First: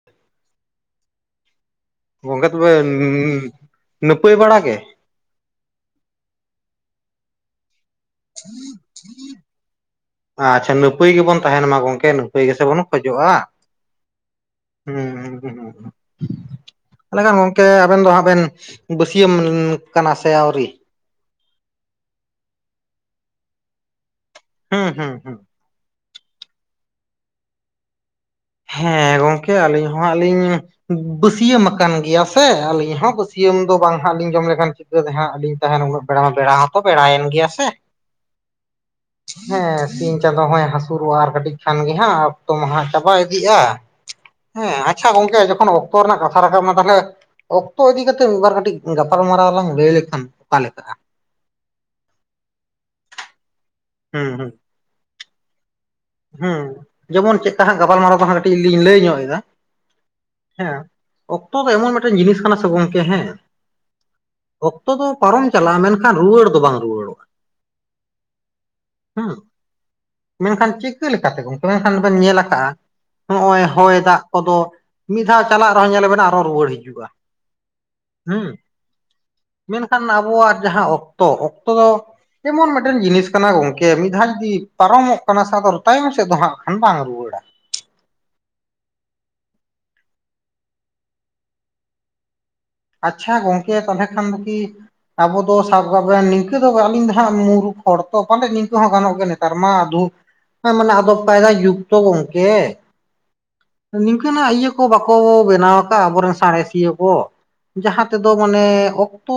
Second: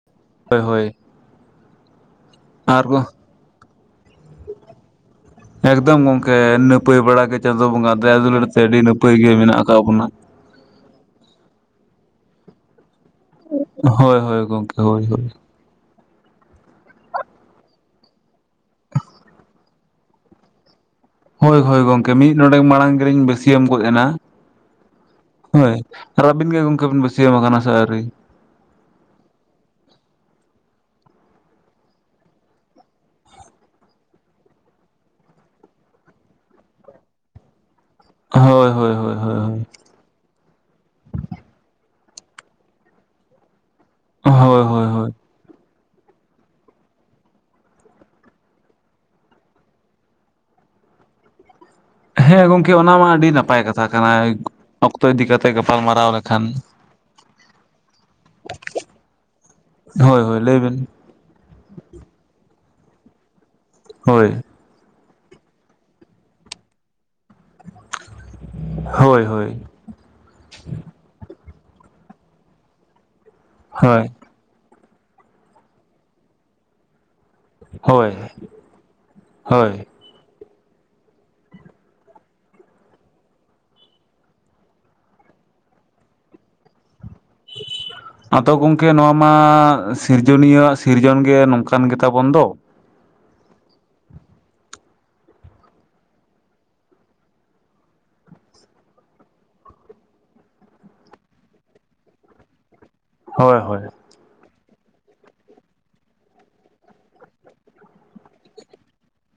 [inaudible] ᱦᱳᱭ ᱦᱳᱭ ᱜᱚᱝᱠᱮ ᱛᱚᱵᱮ ᱟᱨ ᱱᱟᱹᱯᱟᱹᱭ ᱵᱟᱲᱟ ᱜᱮ? ᱮᱠᱫᱚᱢ ᱜᱚᱝᱠᱮ ᱱᱟᱹᱯᱟᱹᱭ ᱵᱟᱲᱟ ᱜᱮ ᱪᱟᱸᱫᱳ ᱵᱚᱸᱜᱟ ᱫᱟᱭᱟ ᱫᱩᱞᱟᱹᱲ ᱛᱮ ᱟᱹᱰᱤ ᱱᱟᱹᱯᱟᱹᱭ ᱜᱮ ᱢᱮᱱᱟᱜ ᱟᱠᱟᱫ ᱵᱚᱱᱟ᱾ ᱟᱪᱪᱷᱟ ᱱᱟᱯᱟᱹᱭ ᱜᱮᱵᱚᱱ ᱛᱟᱦᱮᱱ ᱢᱟ ᱜᱚᱝᱠᱮ ᱱᱟᱹᱯᱟᱹᱭ ᱜᱮᱥᱮ ᱵᱟᱹᱱᱩᱼᱼᱼ ᱠᱷᱚᱡᱚᱜᱼᱟ ᱦᱳᱭ ᱦᱳᱭ ᱜᱚᱝᱠᱮ ᱦᱳᱭ ᱦᱳᱭ ᱦᱩᱸᱻ᱾ [unintelligible] ᱮᱱᱮ ᱠᱷᱟᱱ ᱜᱚᱝᱠᱮ ᱟᱵᱮᱱ ᱫᱚ ᱦᱟᱸᱜ ᱵᱮᱱ ᱵᱟᱹᱥᱭᱟᱹᱢ ᱠᱟᱱᱟ ᱥᱮ ᱟᱹᱣᱨᱤ? ᱦᱳᱭ ᱦᱳᱭ ᱜᱚᱝᱠᱮ ᱢᱤᱫ ᱱᱚᱬᱮ ᱢᱟᱲᱟᱝ ᱜᱮᱞᱤᱧ ᱵᱟᱹᱥᱭᱟᱹᱢ ᱜᱚᱫ ᱮᱱᱟ᱾ ᱦᱩᱸ ᱦᱩᱸ ᱦᱩᱸ ᱾ ᱦᱳᱭ ᱟᱨ ᱟᱹᱵᱤᱱ ᱜᱮ ᱜᱚᱝᱠᱮ ᱵᱤᱱ ᱵᱟᱹᱥᱭᱟᱹᱢ ᱠᱟᱱᱟ ᱥᱮ ᱟᱹᱣᱨᱤ? ᱦᱮᱸ ᱜᱚᱝᱠᱮ ᱟᱹᱞᱤᱧ ᱦᱚᱸ ᱦᱟᱸᱜ ᱞᱤᱧ ᱵᱟᱹᱥᱭᱟᱹᱢ ᱟᱠᱟᱱ ᱜᱮᱭᱟ ᱥᱮ ᱟᱹᱞᱤᱧ ᱦᱚᱸ ᱵᱟᱹᱥᱭᱟᱹᱢ ᱫᱚ ᱵᱟᱝ ᱦᱟᱸᱜ ᱡᱚᱢ ᱞᱮᱠᱷᱟᱱ [unintelligible] ᱦᱟᱸᱜ ᱞᱤᱧ ᱛᱟᱦᱮᱱᱟ ᱩᱱᱟᱹᱜ ᱵᱮᱲᱟ ᱢᱟ ᱵᱮᱲᱟ ᱦᱚᱸᱛᱚ ᱵᱮᱲᱟᱭᱮᱱ ᱜᱮᱭᱟ ᱥᱮ᱾ ᱦᱳᱭ ᱦᱳᱭ ᱦᱳᱭ ᱦᱳᱭ ᱦᱮᱸ᱾ ᱥᱤᱧ ᱪᱟᱸᱫᱳ ᱦᱚᱸᱭ ᱦᱟᱹᱥᱩᱨᱚᱜᱼᱟ ᱾ᱟᱨ ᱠᱟᱹᱴᱤᱡ ᱠᱷᱟᱱ ᱜᱮ ᱦᱟᱸᱜ ᱚᱠᱛᱚ ᱢᱟ ᱦᱟᱸᱜ ᱪᱟᱵᱟ ᱤᱫᱤᱜᱼᱟ᱾ ᱦᱳᱭ ᱦᱮᱸ ᱦᱳᱭ ᱟᱪᱪᱷᱟ ᱦᱳᱭ ᱜᱚᱝᱠᱮ ᱡᱚᱠᱷᱚᱱ ᱚᱠᱛᱚ ᱨᱮᱱᱟᱜ ᱠᱟᱛᱷᱟ ᱨᱟᱠᱟᱵ ᱱᱟ ᱛᱟᱦᱚᱞᱮ᱾ ᱚᱠᱛᱚ ᱤᱫᱤ ᱠᱟᱛᱮᱜ ᱢᱤᱫ ᱵᱟᱨ ᱠᱟᱹᱴᱤᱡ ᱜᱟᱯᱟᱞᱢᱟᱨᱟᱣ ᱞᱟᱝ ᱞᱟᱹᱭ ᱞᱮᱠᱷᱟᱱ ᱚᱠᱟ ᱞᱮᱠᱟᱜ-ᱟ? ᱦᱮᱸ ᱜᱚᱢᱠᱮ ᱚᱱᱟ ᱢᱟ ᱟᱹᱰᱤ ᱱᱟᱯᱟᱭ ᱠᱟᱛᱷᱟ ᱠᱟᱱᱟ ᱦᱩᱸ ᱚᱠᱛᱚ ᱤᱫᱤ ᱠᱟᱛᱮᱜ ᱜᱟᱯᱟᱞ ᱢᱟᱨᱟᱣ ᱨᱮ ᱦᱮᱸ ᱡᱮᱢᱚᱱ ᱪᱮᱫᱠᱟ ᱦᱟᱸᱜ ᱜᱟᱯᱟᱞ ᱢᱟᱨᱟᱣ ᱫᱚ ᱦᱟᱸᱜ ᱠᱟᱹᱴᱤᱡ ᱞᱤᱧ ᱞᱟᱹᱭ ᱧᱚᱜ ᱮᱫᱟ ᱦᱳᱭ ᱦᱳᱭ ᱞᱟᱹᱭ ᱵᱤᱱ ᱦᱮᱸ᱾ ᱚᱠᱛᱚ ᱫᱚ ᱮᱢᱚᱱ ᱢᱤᱫᱴᱮᱱ ᱡᱤᱱᱤᱥ ᱠᱟᱱᱟ ᱥᱮ ᱜᱚᱝᱠᱮ ᱦᱮᱸ᱾ ᱦᱳᱭ᱾ ᱚᱠᱛᱚ ᱫᱚ ᱯᱟᱨᱚᱢ ᱪᱟᱞᱟᱜᱼᱟ, ᱢᱮᱱᱠᱷᱟᱱ ᱨᱩᱣᱟᱹᱲ ᱫᱚ ᱵᱟᱝ ᱨᱩᱣᱟᱹᱲᱚᱜᱼᱟ᱾ ᱦᱳᱭ ᱦᱮᱸ ᱦᱳᱭ᱾ ᱢᱮᱱᱠᱷᱟᱱ ᱪᱤᱠᱟᱹ ᱞᱮᱠᱟᱛᱮ ᱜᱚᱝᱠᱮ ᱢᱮᱱᱠᱷᱟᱱ ᱵᱮᱱ ᱧᱮᱞ ᱠᱟᱜ-ᱟ, ᱱᱚᱜ-ᱚᱭ ᱦᱚᱭ ᱦᱳᱭ ᱫᱟᱜ᱾ ᱠᱚᱫᱚ ᱢᱤᱫ ᱫᱷᱟᱣ ᱪᱟᱞᱟᱜ ᱨᱮᱦᱚᱸ ᱧᱮᱞ ᱱᱟᱵᱮᱱ ᱟᱨᱚ ᱨᱩᱣᱟᱹᱲ ᱦᱤᱡᱩᱜᱼᱟ᱾ ᱦᱳᱭ ᱦᱩᱸ ᱦᱳᱭ ᱢᱮᱱᱠᱷᱟᱱ ᱟᱵᱚᱣᱟᱜ ᱡᱟᱦᱟᱸ ᱚᱠᱛᱚ, ᱚᱠᱛᱚ ᱫᱚ᱾ ᱡᱮᱢᱚᱱ ᱢᱤᱫᱴᱮᱱ ᱡᱤᱱᱤᱥ ᱠᱟᱱᱟ ᱜᱚᱝᱠᱮ ᱢᱤᱫ ᱫᱷᱟᱣ ᱡᱩᱫᱤ ᱯᱟᱨᱚᱢᱚᱜ ᱠᱟᱱᱟ ᱥᱮ ᱟᱫᱚ ᱨᱩ ᱛᱟᱭᱚᱢ ᱥᱮᱫ ᱫᱚ ᱦᱟᱸᱜ ᱠᱷᱟᱱ ᱵᱟᱝ ᱨᱩᱣᱟᱹᱲᱟ᱾ [unintelligible] ᱟᱫᱚ ᱜᱚᱝᱠᱮ ᱱᱚᱶᱟ ᱢᱟ ᱥᱤᱨᱡᱚᱱᱤᱭᱟᱹ ᱣᱟᱜ ᱥᱤᱨᱡᱚᱱ ᱜᱮ ᱱᱚᱝᱠᱟᱱ ᱜᱮᱛᱟ ᱵᱚᱱ ᱫᱚ᱾ ᱟᱪᱪᱷᱟ ᱜᱚᱝᱠᱮ ᱛᱟᱞᱦᱮ ᱠᱷᱟᱱ ᱫᱚ ᱠᱤ᱾ ᱟᱵᱚ ᱫᱚ ᱥᱟᱵ ᱠᱟᱵᱮᱱ ᱱᱤᱝᱠᱟᱹ ᱫᱚ ᱟᱹᱞᱤᱧ ᱫᱚ ᱦᱟᱸᱜ ᱢᱩᱨᱩᱠᱷ ᱦᱚᱲ ᱛᱚ ᱯᱟᱞᱮᱫ ᱱᱤᱝᱠᱟᱹ ᱦᱚᱸ ᱜᱟᱱᱚᱜ ᱜᱮᱭᱟ ᱱᱮᱛᱟᱨ ᱢᱟ ᱫᱷᱩ ᱦᱮᱸ ᱢᱟᱱᱮ ᱟᱫᱚ ᱯᱟᱭᱫᱟ ᱡᱩᱜᱽ ᱛᱚ ᱜᱚᱝᱠᱮ᱾ ᱦᱳᱭ ᱦᱳᱭ᱾ ᱱᱤᱝᱠᱟᱹᱱᱟᱜ ᱤᱭᱟᱹ ᱠᱚ ᱵᱟᱠᱚ ᱵᱮᱱᱟᱣ ᱠᱟᱫᱼᱟ, ᱟᱵᱚᱨᱮᱱ ᱥᱟᱬᱮᱥᱤᱭᱟᱹ ᱠᱚ᱾ ᱡᱟᱦᱟᱸ ᱛᱮᱫᱚ ᱢᱟᱱᱮ ᱚᱠᱛᱚ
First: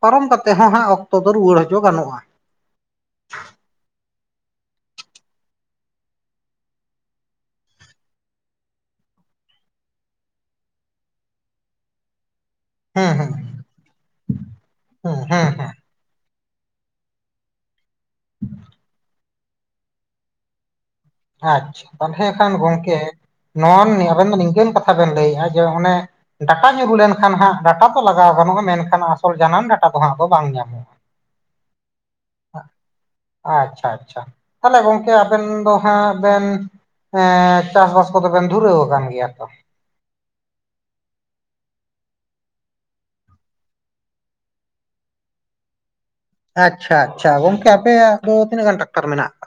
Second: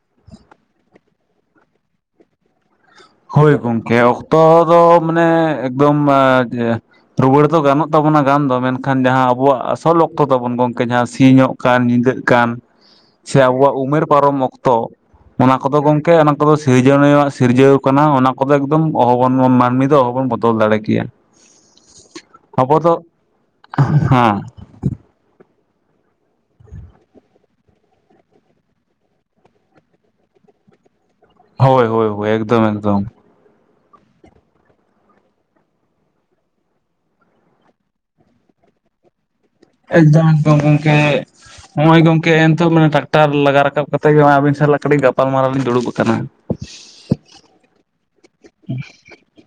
ᱯᱟᱨᱚᱢ ᱠᱟᱛᱮᱜ ᱦᱚᱸ ᱦᱟᱸᱜ ᱚᱠᱛᱚ ᱫᱚ ᱨᱩᱣᱟᱹᱲ ᱦᱚᱪᱚ ᱜᱟᱱᱚᱜᱼᱟ᱾ ᱦᱳᱭ ᱜᱚᱝᱠᱮ ᱚᱠᱛᱚ ᱫᱚ ᱢᱟᱱᱮ ᱮᱠᱫᱚᱢ ᱡᱮ᱾ ᱨᱩᱣᱟᱹᱲ ᱫᱚ ᱜᱟᱱᱚᱜ ᱛᱟᱵᱚᱱᱟ ᱜᱟᱱ ᱫᱚ ᱢᱮᱱᱠᱷᱟᱱ ᱡᱟᱦᱟᱸ ᱟᱵᱚᱣᱟᱜ ᱟᱥᱚᱞ ᱚᱠᱛᱚ ᱛᱟᱵᱚᱱ ᱜᱚᱝᱠᱮ ᱡᱟᱦᱟᱸ ᱥᱤᱧᱚᱜ᱾ ᱠᱟᱱ ᱧᱤᱫᱟᱹᱜ ᱠᱟᱱ ᱦᱮᱸ ᱦᱮᱸ ᱦᱮᱸ ᱥᱮ ᱟᱵᱚᱣᱟᱜ ᱩᱢᱮᱨ ᱯᱟᱨᱚᱢ ᱚᱠᱛᱚ ᱦᱮᱸ ᱦᱮᱸ ᱚᱱᱟ ᱠᱚᱫᱚ ᱜᱚᱝᱠᱮ ᱚᱱᱟ ᱠᱚᱫᱚ ᱥᱤᱨᱡᱚᱱᱤᱭᱟᱹ ᱣᱟᱜ ᱥᱤᱨᱡᱟᱹᱣ ᱠᱟᱱᱟ ᱚᱱᱟ ᱠᱚᱫᱚ ᱮᱠᱫᱚᱢ ᱚᱦᱚᱵ [inaudible] ᱢᱟᱹᱱᱢᱤ ᱫᱚ ᱚᱦᱚ ᱵᱚᱱ ᱵᱚᱫᱚᱞ ᱫᱟᱲᱮ ᱠᱮᱭᱟ᱾ ᱟᱪᱪᱷᱟ ᱛᱟᱞᱦᱮ ᱠᱷᱟᱱ ᱟᱵᱚ ᱫᱚ ᱜᱚᱝᱠᱮ ᱱᱚᱣᱟᱱ ᱟᱵᱮᱱ ᱫᱚ ᱦᱮᱸ ᱱᱤᱝᱠᱟᱹᱱ ᱠᱟᱛᱷᱟ ᱵᱮᱱ ᱞᱟᱹᱭᱮᱜᱼᱟ, ᱡᱮ ᱚᱱᱮ᱾ ᱰᱟᱴᱟ ᱧᱩᱨᱩ ᱞᱮᱱᱠᱷᱟᱱ ᱰᱟᱴᱟ ᱛᱚ ᱞᱟᱜᱟᱣ ᱜᱟᱱᱚᱜᱼᱟ, ᱢᱮᱱᱠᱷᱟᱱ ᱟᱥᱚᱞ ᱡᱟᱱᱟᱢ ᱰᱟᱴᱟ ᱫᱚ ᱦᱟᱸᱜ ᱟᱫᱚ ᱵᱟᱝ ᱧᱟᱢᱚᱜᱼᱟ᱾ ᱦᱳᱭ ᱦᱳᱭ ᱦᱳᱭ ᱮᱠᱫᱚᱢ ᱮᱠᱫᱚᱢ᱾ ᱟᱪᱪᱷᱟ ᱟᱪᱪᱷᱟ ᱛᱟᱦᱚᱞᱮ ᱜᱚᱝᱠᱮ ᱟᱵᱮᱱ ᱫᱚ᱾ ᱦᱟᱸᱜ ᱵᱮᱱ ᱮᱸ ᱮᱸ ᱪᱟᱥᱵᱟᱥ ᱠᱚᱫᱚ ᱵᱮᱱ ᱫᱷᱩᱨᱟᱹᱣ ᱠᱟᱱ ᱜᱮᱭᱟ ᱛᱚ᱾ ᱮᱠᱫᱚᱢ ᱠᱚᱢ ᱜᱚᱝᱠᱮ ᱾ ᱱᱚᱜ-ᱚᱭ ᱜᱚᱝᱠᱮ ᱮᱱᱛᱷᱚ ᱦᱚᱸ ᱢᱟᱱᱮ ᱴᱟᱠᱴᱟᱨ ᱞᱟᱜᱟ ᱨᱟᱠᱟᱵ ᱠᱟᱛᱮᱜ ᱜᱮ, ᱱᱚᱜ-ᱚᱭ ᱟᱵᱤᱱ ᱥᱟᱞᱟᱜ ᱠᱟᱹᱴᱤᱡ ᱜᱟᱯᱟᱞ ᱢᱟᱨᱟᱣ ᱞᱤᱧ ᱫᱩᱲᱩᱵ ᱠᱟᱱᱟ᱾ ᱟᱪᱪᱷᱟ, ᱟᱪᱪᱷᱟ ᱜᱚᱝᱠᱮ ᱟᱯᱮᱭᱟᱜ ᱫᱚ ᱛᱤᱱᱟᱹᱜ ᱜᱟᱱ ᱴᱟᱠᱴᱟᱨ ᱢᱮᱱᱟᱜ-ᱟ?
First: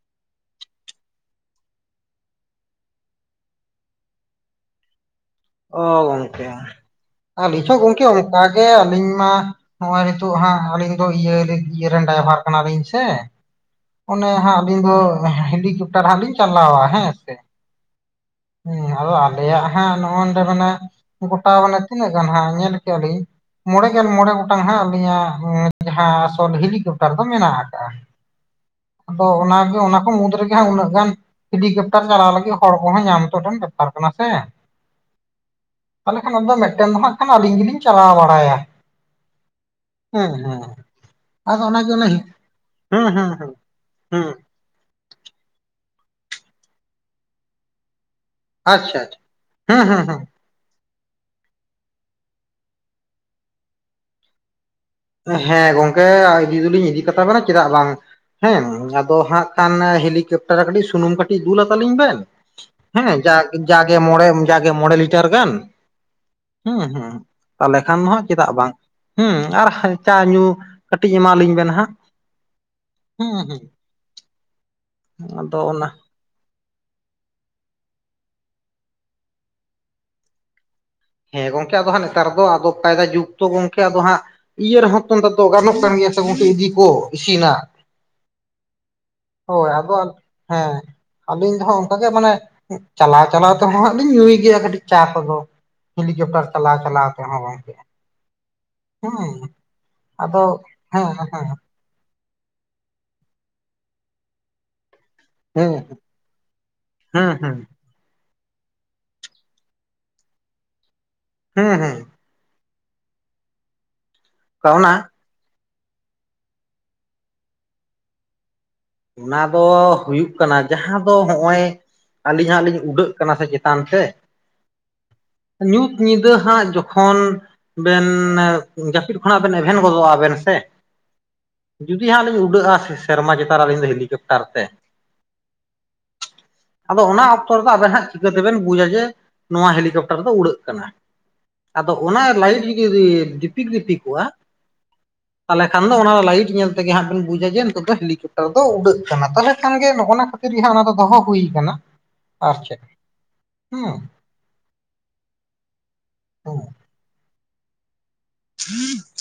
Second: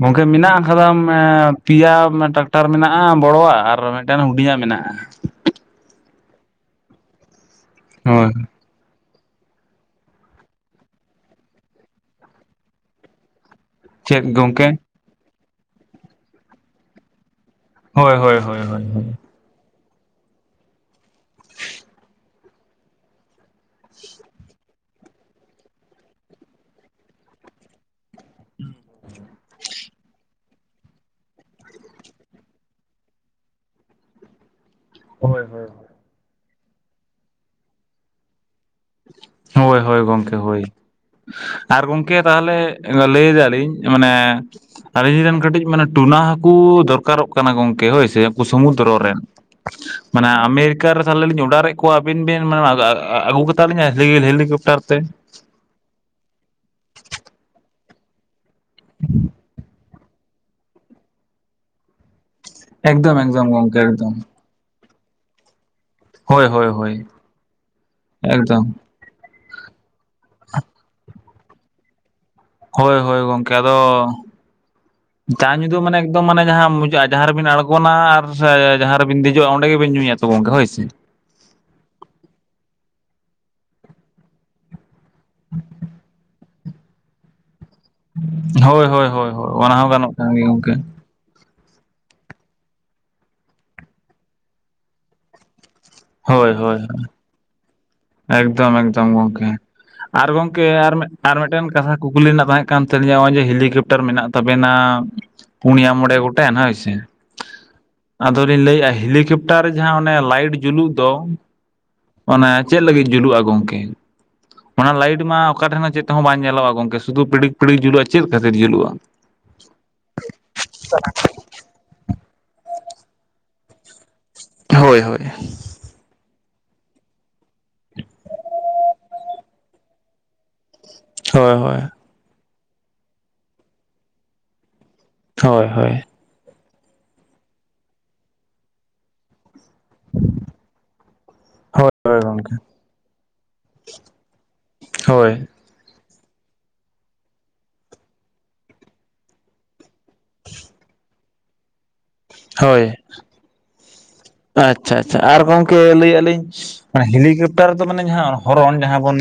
ᱜᱚᱝᱠᱮ ᱢᱮᱱᱟᱜ ᱠᱟᱫᱟᱢ ᱮᱸ ᱯᱮᱭᱟ ᱴᱟᱠᱴᱟᱨ ᱢᱮᱱᱟᱜᱼᱟ, ᱵᱚᱲᱚ ᱣᱟᱜ᱾ ᱟᱨᱚ ᱢᱤᱫᱴᱟᱝ ᱦᱩᱰᱤᱝᱟᱜ ᱢᱮᱱᱟᱜᱼᱟ᱾ ᱚ ᱜᱚᱝᱠᱮ, ᱟᱹᱞᱤᱧ ᱦᱚᱸ ᱜᱚᱝᱠᱮ ᱦᱳᱭ ᱚᱱᱠᱟ ᱜᱮ ᱟᱹᱞᱤᱧ ᱢᱟ᱾ ᱱᱚᱜ-ᱚᱭ ᱱᱤᱛᱚᱜ ᱦᱟᱸᱜ ᱟᱹᱞᱤᱧ ᱫᱚ ᱤᱭᱟᱹ ᱤᱭᱟᱹ ᱨᱮᱱ ᱰᱟᱭᱵᱷᱟᱨ ᱠᱟᱱᱟᱞᱤᱧ ᱥᱮ᱾ ᱚᱱᱮ ᱪᱮᱫ ᱦᱟᱸᱜ ᱜᱚᱝᱠᱮ ᱟᱹᱞᱤᱧ ᱫᱚ ᱦᱮᱞᱤᱠᱚᱴᱟᱨ ᱦᱟᱸᱜ ᱞᱤᱧ ᱪᱟᱞᱟᱣᱟ ᱦᱮᱸ ᱥᱮ ᱦᱳᱭ ᱦᱳᱭ ᱦᱳᱭ ᱦᱳᱭ ᱾ ᱟᱫᱚ ᱟᱞᱮᱭᱟᱜ ᱦᱟᱸᱜ ᱱᱚᱜ ᱚᱱᱰᱮ ᱢᱟᱱᱮ ᱜᱚᱴᱟ ᱢᱟᱱᱮ ᱛᱤᱱᱟᱹᱜ ᱜᱟᱱ ᱦᱟᱸᱜ ᱧᱮᱞ ᱠᱮᱜ ᱟᱞᱤᱧ ᱢᱚᱬᱮ ᱜᱮᱞ ᱢᱚᱬᱮ ᱜᱚᱴᱟᱝ ᱦᱟᱸᱜ ᱟᱹᱞᱤᱧᱟᱜ ᱡᱟᱦᱟᱸ ᱟᱥᱚᱞ ᱦᱮᱞᱤᱠᱟᱯᱴᱟᱨ ᱫᱚ ᱢᱮᱱᱟᱜ ᱟᱠᱟᱜᱼᱟ ᱾ ᱟᱫᱚ ᱚᱱᱟᱜᱮ ᱚᱱᱟ ᱠᱚ ᱢᱩᱫᱽ ᱨᱮᱜᱮ ᱦᱟᱸᱜ ᱩᱱᱟᱹᱜ ᱜᱟᱱ ᱦᱤᱞᱤᱠᱟᱯᱴᱟᱨ ᱪᱟᱞᱟᱣ ᱞᱟᱹᱜᱤᱜ ᱦᱚᱲ ᱠᱚᱦᱚᱸ ᱧᱟᱢ ᱛᱚ ᱴᱷᱮᱱ ᱫᱚᱨᱠᱟᱨ ᱠᱟᱱᱟ ᱥᱮ ᱾ ᱦᱳᱭ ᱦᱳᱭ᱾ ᱛᱟᱦᱚᱸᱞᱮ ᱠᱷᱟᱱ ᱟᱫᱚ ᱢᱤᱫᱴᱮᱱ ᱫᱚ ᱦᱟᱸᱜ ᱠᱷᱟᱱ ᱟᱞᱤᱧ ᱜᱤᱞᱤᱧ ᱪᱟᱞᱟᱣ ᱵᱟᱲᱟ ᱭᱟ ᱾ ᱦᱳᱭ ᱦᱳᱭ ᱜᱚᱝᱠᱮ ᱦᱳᱭ᱾ ᱟᱫᱚ ᱟᱨ ᱚᱱᱟᱜᱮ ᱚᱱᱟ ᱜᱚᱝᱠᱮ ᱦᱮᱸ ᱛᱟᱦᱟᱞᱮ ᱦᱮᱸ ᱞᱟᱹᱭ ᱦᱮᱸ ᱫᱟᱞᱤᱧ ᱡᱮ ᱢᱟᱱᱮ, ᱦᱮᱸ ᱟᱹᱞᱤᱧ ᱨᱮᱱ ᱠᱟᱹᱴᱤᱡ ᱢᱟᱱᱮ ᱴᱩᱱᱟ ᱦᱟᱹᱠᱩ ᱫᱚᱨᱠᱟᱨᱚᱜ ᱠᱟᱱᱟ ᱜᱚᱝᱠᱮ ᱦᱳᱭᱥᱮ ᱾ ᱥᱚᱢᱩᱫᱽᱫᱨᱚ ᱟᱪᱪᱷᱟ ᱨᱮᱱ, ᱟᱪᱪᱷᱟ ᱦᱮᱸ ᱦᱮᱸ ᱦᱮᱸ ᱢᱟᱱᱮ ᱟᱢᱮ ᱠᱟ ᱨᱮ ᱛᱟᱦᱚᱸᱞᱮ ᱞᱤᱧ ᱚᱰᱟᱨᱮᱜ ᱠᱚᱣᱟ ᱟᱹᱵᱤᱱ ᱵᱤᱱ ᱚᱱᱟ ᱟᱹᱜᱩ ᱠᱟᱛᱟ ᱞᱤᱧᱟ ᱦᱮᱞᱤᱠᱟᱯᱴᱟᱨ ᱛᱮ᱾ ᱦᱮᱸ ᱜᱚᱝᱠᱮ ᱤᱫᱤ ᱫᱚᱞᱤᱧ ᱤᱫᱤ ᱠᱟᱛᱟ ᱵᱮᱱᱟ ᱪᱮᱫᱟᱜ ᱵᱟᱝ᱾ ᱦᱮᱸ ᱟᱫᱚ ᱦᱟᱸᱜ ᱠᱷᱟᱱ ᱦᱮᱞᱤᱠᱟᱯᱴᱟᱨ ᱨᱮ ᱠᱟᱹᱴᱤᱡ ᱥᱩᱱᱩᱢ ᱠᱟᱹᱴᱤᱡ ᱫᱩᱞᱟ ᱛᱟᱞᱤᱧ ᱵᱮᱱ᱾ ᱦᱮᱸ ᱮᱠᱫᱚᱢ ᱡᱟᱜ ᱮᱠᱫᱚᱢ ᱜᱚᱝᱠᱮ ᱡᱟᱜᱮ ᱮᱠᱫᱚᱢ ᱢᱚᱬᱮ ᱡᱟᱜᱮ ᱢᱚᱬᱮ ᱞᱤᱴᱟᱨ ᱜᱟᱱ ᱦᱳᱭ ᱾ ᱦᱳᱭ ᱦᱩᱸ ᱦᱳᱭ ᱦᱩᱸ ᱛᱟᱦᱚᱸᱞᱮ ᱠᱷᱟᱱ ᱦᱚᱸ ᱪᱮᱫᱟᱜ ᱮᱠᱫᱚᱢ ᱵᱟᱝ ᱾ ᱦᱩᱸ ᱟᱨ ᱪᱟ ᱧᱩ ᱠᱟᱹᱴᱤᱡ ᱮᱢᱟ ᱟᱹᱞᱤᱧ ᱵᱮᱱ ᱦᱟᱸᱜ ᱾ ᱦᱳᱭ ᱦᱳᱭ ᱜᱚᱝᱠᱮ ᱟᱫᱚ, ᱦᱩᱸ ᱫᱟ ᱟᱫᱚ ᱧᱩᱫᱚ ᱚᱱᱟ ᱢᱟᱱᱮ ᱫᱚ ᱢᱟᱱᱮ ᱡᱟᱦᱟᱸ ᱢᱩᱡᱟᱹᱜ-ᱟ ᱡᱟᱦᱟᱸ ᱨᱮᱵᱤᱱ ᱟᱬᱜᱚᱱᱟ ᱟᱨ ᱥᱮ ᱡᱟᱦᱟᱸ ᱨᱮᱵᱮᱱ ᱫᱮᱡᱚᱜ-ᱟ ᱚᱸᱰᱮ ᱜᱮᱵᱮᱱ ᱧᱩᱭᱟ ᱛᱚ ᱜᱚᱝᱠᱮ ᱦᱳᱭ ᱥᱮ ᱾ ᱦᱮᱸ ᱜᱚᱝᱠᱮ ᱟᱫᱚ ᱦᱟᱸᱜ ᱱᱮᱛᱟᱨ ᱫᱚ ᱟᱫᱚ ᱠᱟᱭᱫᱟ ᱡᱩᱜᱽ ᱛᱚ ᱜᱚᱝᱠᱮ ᱟᱫᱚ ᱦᱟᱸᱜ ᱤᱭᱟᱹ ᱨᱮᱦᱚᱸ ᱛᱚᱱᱫᱟ ᱫᱚ ᱜᱟᱱᱚᱜ ᱠᱟᱱ ᱜᱮᱭᱟ ᱥᱮ ᱜᱚᱝᱠᱮ ᱤᱫᱤ ᱠᱚ ᱤᱥᱤᱱᱟᱜ ᱾ ᱦᱳᱭ ᱦᱳᱭ ᱦᱳᱭ ᱦᱳᱭ ᱚᱱᱟ ᱦᱚᱸ ᱜᱟᱱᱚᱜ ᱠᱟᱱ ᱜᱮᱭᱟ ᱦᱮᱸ ᱜᱚᱝᱠᱮ ᱾ ᱟᱹᱞᱤᱧ ᱫᱚ ᱦᱟᱸᱜ ᱚᱝᱠᱟ ᱜᱮ ᱢᱟᱱᱮ, ᱪᱟᱞᱟᱣ ᱪᱟᱞᱟᱣ ᱛᱮᱦᱚᱸ ᱦᱟᱸᱜ ᱞᱤᱧ ᱧᱩᱭ ᱜᱮᱭᱟ ᱠᱟᱹᱴᱤᱡ ᱪᱟ ᱠᱚᱫᱚ ᱾ ᱦᱮᱞᱤᱠᱚᱯᱴᱟᱨ ᱦᱳᱭ ᱪᱟᱞᱟᱣ ᱦᱳᱭ ᱪᱟᱞᱟᱣ ᱛᱮ ᱦᱚᱸᱜᱚᱝᱠᱮ᱾ ᱮᱠᱫᱚᱢ ᱮᱠᱫᱚᱢ ᱜᱚᱝᱠᱮ, ᱟᱨ ᱟᱫᱚ ᱜᱚᱝᱠᱮ ᱦᱮᱸ ᱦᱮᱸ ᱟᱨ ᱦᱮᱸ ᱢᱤᱫᱴᱮᱱ ᱠᱟᱛᱷᱟ ᱠᱩᱠᱞᱤ ᱨᱮᱱᱟᱜ ᱛᱟᱦᱮᱸ ᱠᱟᱱ ᱛᱟᱹᱞᱤᱧᱟ ᱱᱚᱜ-ᱚᱭ ᱡᱮ ᱦᱮᱞᱤᱠᱮᱯᱴᱟᱨ ᱢᱮᱱᱟᱜ ᱛᱟᱵᱮᱱᱟ ᱯᱩᱱᱤᱭᱟ ᱢᱚᱬᱮ ᱜᱚᱴᱮᱱ ᱦᱳᱭ ᱥᱮ- ᱦᱮᱸ ᱦᱮᱸ ᱟᱫᱚᱞᱤᱧ ᱞᱟᱹᱭᱮᱜ-ᱟ ᱦᱮᱞᱤᱠᱮᱯᱴᱟᱨ ᱡᱟᱦᱟᱸ ᱚᱱᱮ ᱞᱟᱭᱤᱴ ᱡᱩᱞᱩᱜ ᱫᱚ ᱦᱮᱸ ᱦᱮᱸ᱾ ᱚᱱᱮ ᱪᱮᱫ ᱞᱟᱹᱜᱤᱫ ᱡᱩᱞᱩᱜ-ᱟ ᱜᱚᱝᱠᱮ? ᱚᱱᱟ ᱞᱟᱭᱤᱴ ᱢᱟ ᱚᱠᱟ ᱴᱷᱮᱱ ᱦᱚᱸ ᱪᱮᱫ ᱛᱮᱦᱚᱸ ᱵᱟᱝ ᱧᱮᱞᱚᱜ-ᱟ ᱜᱚᱝᱠᱮ ᱥᱩᱫᱩ ᱯᱤᱲᱤᱡ ᱯᱤᱲᱤᱡ ᱡᱩᱞᱩᱜ-ᱟ, ᱪᱮᱫ ᱠᱷᱟᱹᱛᱤᱨ ᱡᱩᱞᱩᱜ-ᱟ? ᱚᱱᱟ ᱫᱚ ᱦᱩᱭᱩᱜ ᱠᱟᱱᱟ ᱡᱟᱦᱟᱸ ᱫᱚ ᱦᱚᱜ-ᱚᱭ ᱟᱹᱞᱤᱧ ᱦᱟᱸᱜ ᱞᱤᱧ ᱩᱰᱟᱹᱜ ᱠᱟᱱᱟ ᱥᱮ ᱪᱮᱛᱟᱱ ᱥᱮ ᱦᱳᱭ ᱦᱳᱭ᱾ ᱧᱩᱛ ᱧᱤᱫᱟᱹ ᱦᱟᱸᱜ ᱡᱚᱠᱷᱚᱱ ᱵᱮᱱ ᱡᱟᱹᱯᱤᱫ ᱠᱷᱚᱱᱟᱜ ᱵᱮᱱ ᱮᱵᱷᱮᱱ ᱜᱚᱫᱚᱜ-ᱟ ᱵᱱᱱ ᱥᱮ ᱦᱳᱭ ᱦᱳᱭ᱾ ᱡᱩᱫᱤ ᱦᱟᱸᱜ ᱞᱤᱧ ᱩᱰᱟᱹᱜ-ᱟ ᱥᱮᱨᱢᱟ ᱪᱮᱛᱟᱱ ᱨᱮ ᱟᱹᱞᱤᱧ ᱫᱚ ᱦᱮᱞᱤᱠᱟᱯᱴᱟᱨ ᱛᱮ᱾ ᱦᱳᱭ ᱦᱳᱭ᱾ ᱟᱫᱚ ᱚᱱᱟ ᱚᱠᱛᱚ ᱨᱮᱫᱚ ᱟᱵᱮᱱ ᱦᱟᱸᱜ ᱪᱤᱠᱟᱹ ᱛᱮᱵᱮᱱ ᱵᱩᱡᱟ ᱡᱮ, ᱱᱚᱣᱟ ᱦᱮᱞᱤ ᱠᱚᱯᱴᱟᱨ ᱫᱚ ᱩᱲᱟᱹᱜ ᱠᱟᱱᱟ? ᱦᱳᱭ ᱟᱫᱚ ᱦᱳᱭ ᱚᱱᱟ ᱜᱚᱝᱠᱮ ᱞᱟᱭᱤᱴ ᱡᱩᱫᱤ ᱫᱤᱯᱤᱠ ᱫᱤᱯᱤᱠᱚᱜ-ᱟ ᱦᱳᱭ ᱛᱟᱦᱟᱞᱮ ᱠᱷᱟᱱ ᱫᱚ ᱚᱱᱟ ᱫᱚ ᱞᱟᱭᱤᱴ ᱧᱮᱞ ᱛᱮᱜᱮ ᱦᱟᱸᱜ ᱵᱤᱱ ᱵᱩᱡᱟ ᱡᱮ ᱱᱤᱛᱚᱜ ᱫᱚ ᱦᱮᱞᱤᱠᱟᱯ ᱴᱟᱨ ᱫᱚ ᱩᱰᱟᱹᱜ ᱠᱟᱱᱟ᱾ ᱛᱟᱦᱟᱞᱮ ᱠᱷᱟᱱ ᱜᱮ ᱱᱚᱜ-ᱚᱱᱟ ᱠᱷᱟᱹᱛᱤᱨ ᱜᱮ ᱦᱟᱸᱜ ᱚᱱᱟ ᱫᱚᱦᱚᱸ ᱦᱩᱭ ᱠᱟᱱᱟ ᱟᱨ ᱪᱮᱫ ᱦᱳᱭ ᱦᱩᱸ᱾ ᱟᱪᱪᱷᱟ ᱟᱪᱪᱷᱟ ᱟᱨ ᱜᱚᱝᱠᱮ ᱞᱟᱹᱭᱮᱜ ᱟᱹᱞᱤᱧ ᱦᱩᱸ ᱦᱮᱞᱤᱠᱟᱯᱴᱟᱨ ᱫᱚ ᱢᱟᱱᱮ ᱡᱟᱦᱟᱸ ᱦᱚᱨᱚᱱ ᱡᱟᱦᱟᱸ ᱵᱚᱱ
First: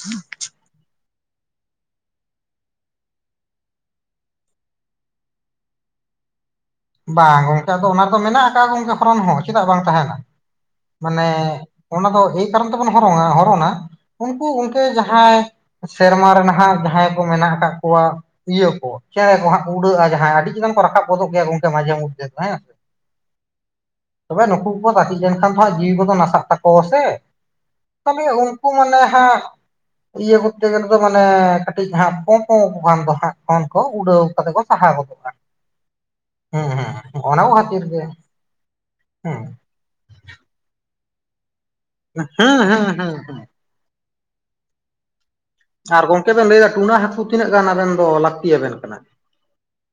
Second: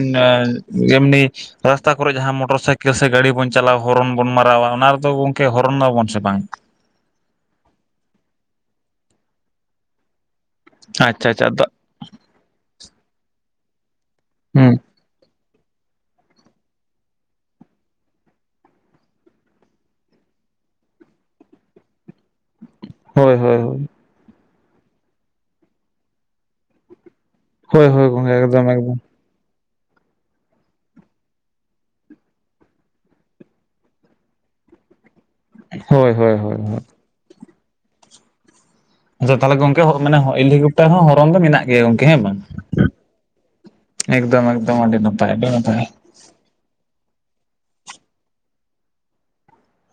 ᱮᱢᱱᱤ ᱨᱟᱥᱛᱟ ᱠᱚᱨᱮ ᱡᱟᱦᱟᱸ ᱢᱚᱴᱚᱨ ᱥᱟᱭᱠᱮᱞ ᱥᱮ ᱜᱟᱹᱰᱤ ᱵᱚᱱ ᱪᱟᱞᱟᱣ ᱦᱚᱨᱚᱱ ᱵᱚᱱ ᱢᱟᱨᱟᱣᱟ, ᱚᱱᱟ ᱨᱮᱫᱚ ᱜᱚᱝᱠᱮ ᱦᱚᱨᱚᱱ ᱱᱟᱵᱚᱱ ᱥᱮ ᱵᱟᱝ? ᱵᱟᱝ ᱜᱚᱝᱠᱮ ᱟᱫᱚ ᱚᱱᱟ ᱨᱮ ᱫᱚ ᱢᱮᱱᱟᱜ ᱟᱠᱟᱜ ᱜᱚᱝᱠᱮ ᱦᱚᱨᱚᱱ ᱦᱚᱸ ᱪᱮᱫᱟᱜ ᱵᱟᱝ ᱛᱟᱦᱮᱸᱱᱟ᱾ ᱢᱟᱱᱮ, ᱟᱪᱪᱷᱟ ᱟᱪᱪᱷᱟ ᱚᱱᱟ ᱫᱚ ᱮᱭ ᱠᱟᱨᱚᱱ ᱛᱮᱵᱚᱱ ᱦᱚᱨᱚᱝᱟ ᱦᱚᱨᱚᱱᱟ᱾ ᱩᱱᱠᱩ ᱦᱩᱸ ᱜᱚᱝᱠᱮ ᱡᱟᱦᱟᱸ ᱡᱟᱦᱟᱸᱭ ᱥᱮᱨᱢᱟ ᱨᱮ ᱱᱟᱦᱟᱸᱜ ᱡᱟᱦᱟᱸᱭ ᱠᱚ ᱢᱮᱱᱟᱜ ᱟᱠᱟᱫ ᱠᱚᱣᱟ ᱤᱭᱟᱹ ᱠᱚ ᱪᱮᱬᱮ ᱠᱚ ᱦᱟᱸᱜ ᱠᱚ ᱩᱰᱟᱹᱜᱼᱟ ᱡᱟᱦᱟᱸᱭ ᱟᱹᱰᱤ ᱪᱮᱛᱟᱱ ᱠᱚ ᱨᱟᱠᱟᱵ ᱜᱚᱫᱚᱜ ᱜᱮᱭᱟ ᱜᱚᱝᱠᱮ ᱢᱟᱡᱷᱮ ᱢᱚᱫᱽᱫᱷᱮ ᱫᱚ ᱦᱮᱸ ᱦᱳᱭ ᱦᱳᱭ ᱦᱳᱭ ᱛᱚᱵᱮ ᱱᱩᱠᱩ ᱠᱚᱠᱚ ᱛᱟᱹᱠᱤᱡ ᱞᱮᱱᱠᱷᱟᱱ ᱫᱚ ᱦᱟᱸᱜ ᱡᱤᱣᱤ ᱠᱚᱫᱚ ᱱᱟᱥᱟᱜ ᱛᱟᱠᱚᱣᱟ ᱥᱮ, ᱦᱳᱭ ᱦᱳᱭ ᱛᱚᱵᱮ ᱜᱚᱝᱠᱮ ᱩᱱᱠᱩ ᱮᱠᱫᱚᱢ ᱮᱠᱫᱚᱢ ᱢᱟᱱᱮ ᱦᱟᱸᱜ, ᱤᱭᱟᱹ ᱠᱚᱨᱛᱮ ᱜᱮᱞᱫᱚ ᱢᱟᱱᱮ ᱠᱟᱹᱴᱤᱡ ᱦᱟᱸᱜ ᱯᱚᱼᱯᱚᱝ ᱠᱚ ᱠᱷᱟᱱ ᱫᱚ ᱦᱟᱸᱜ ᱠᱷᱚᱱ ᱠᱚ ᱩᱰᱟᱹᱣ ᱠᱟᱛᱮ ᱠᱚ, ᱥᱟᱦᱟ ᱜᱚᱫᱚᱼᱟ ᱦᱳᱭ ᱦᱳᱭ ᱦᱳᱭ ᱦᱮᱸ ᱦᱳᱭ ᱦᱮᱸ ᱚᱱᱟ ᱦᱚᱸ ᱠᱷᱟᱹᱛᱤᱨ ᱜᱮ, ᱟᱪᱪᱷᱟ ᱦᱩᱸ ᱛᱟᱦᱚᱞᱮ ᱜᱚᱝᱠᱮ ᱢᱟᱱᱮ ᱦᱮᱞᱤᱠᱯᱴᱟᱨ ᱦᱚᱸ ᱦᱚᱨᱚᱱ ᱫᱚ ᱢᱮᱱᱟᱜ ᱜᱮᱭᱟ ᱜᱚᱝᱠᱮ ᱦᱮᱸ ᱵᱟᱝ? ᱦᱩᱸ ᱦᱩᱸ ᱦᱩᱸ ᱦᱩᱸ ᱮᱫᱚᱢ ᱮᱫᱚᱢ ᱟᱹᱰᱤ ᱱᱟᱯᱟᱭ ᱟᱰᱤ ᱱᱟᱯᱟᱭ, ᱟᱨ ᱜᱚᱝᱠᱮ ᱵᱮᱱ ᱞᱟᱹᱭᱫᱟ ᱴᱩᱱᱟ ᱦᱟᱹᱠᱩ ᱛᱤᱱᱟᱹᱜ ᱜᱟᱱ ᱟᱵᱮᱱ ᱫᱚ ᱞᱟᱹᱠᱛᱤ ᱭᱟᱵᱮᱱ ᱠᱟᱱᱟ?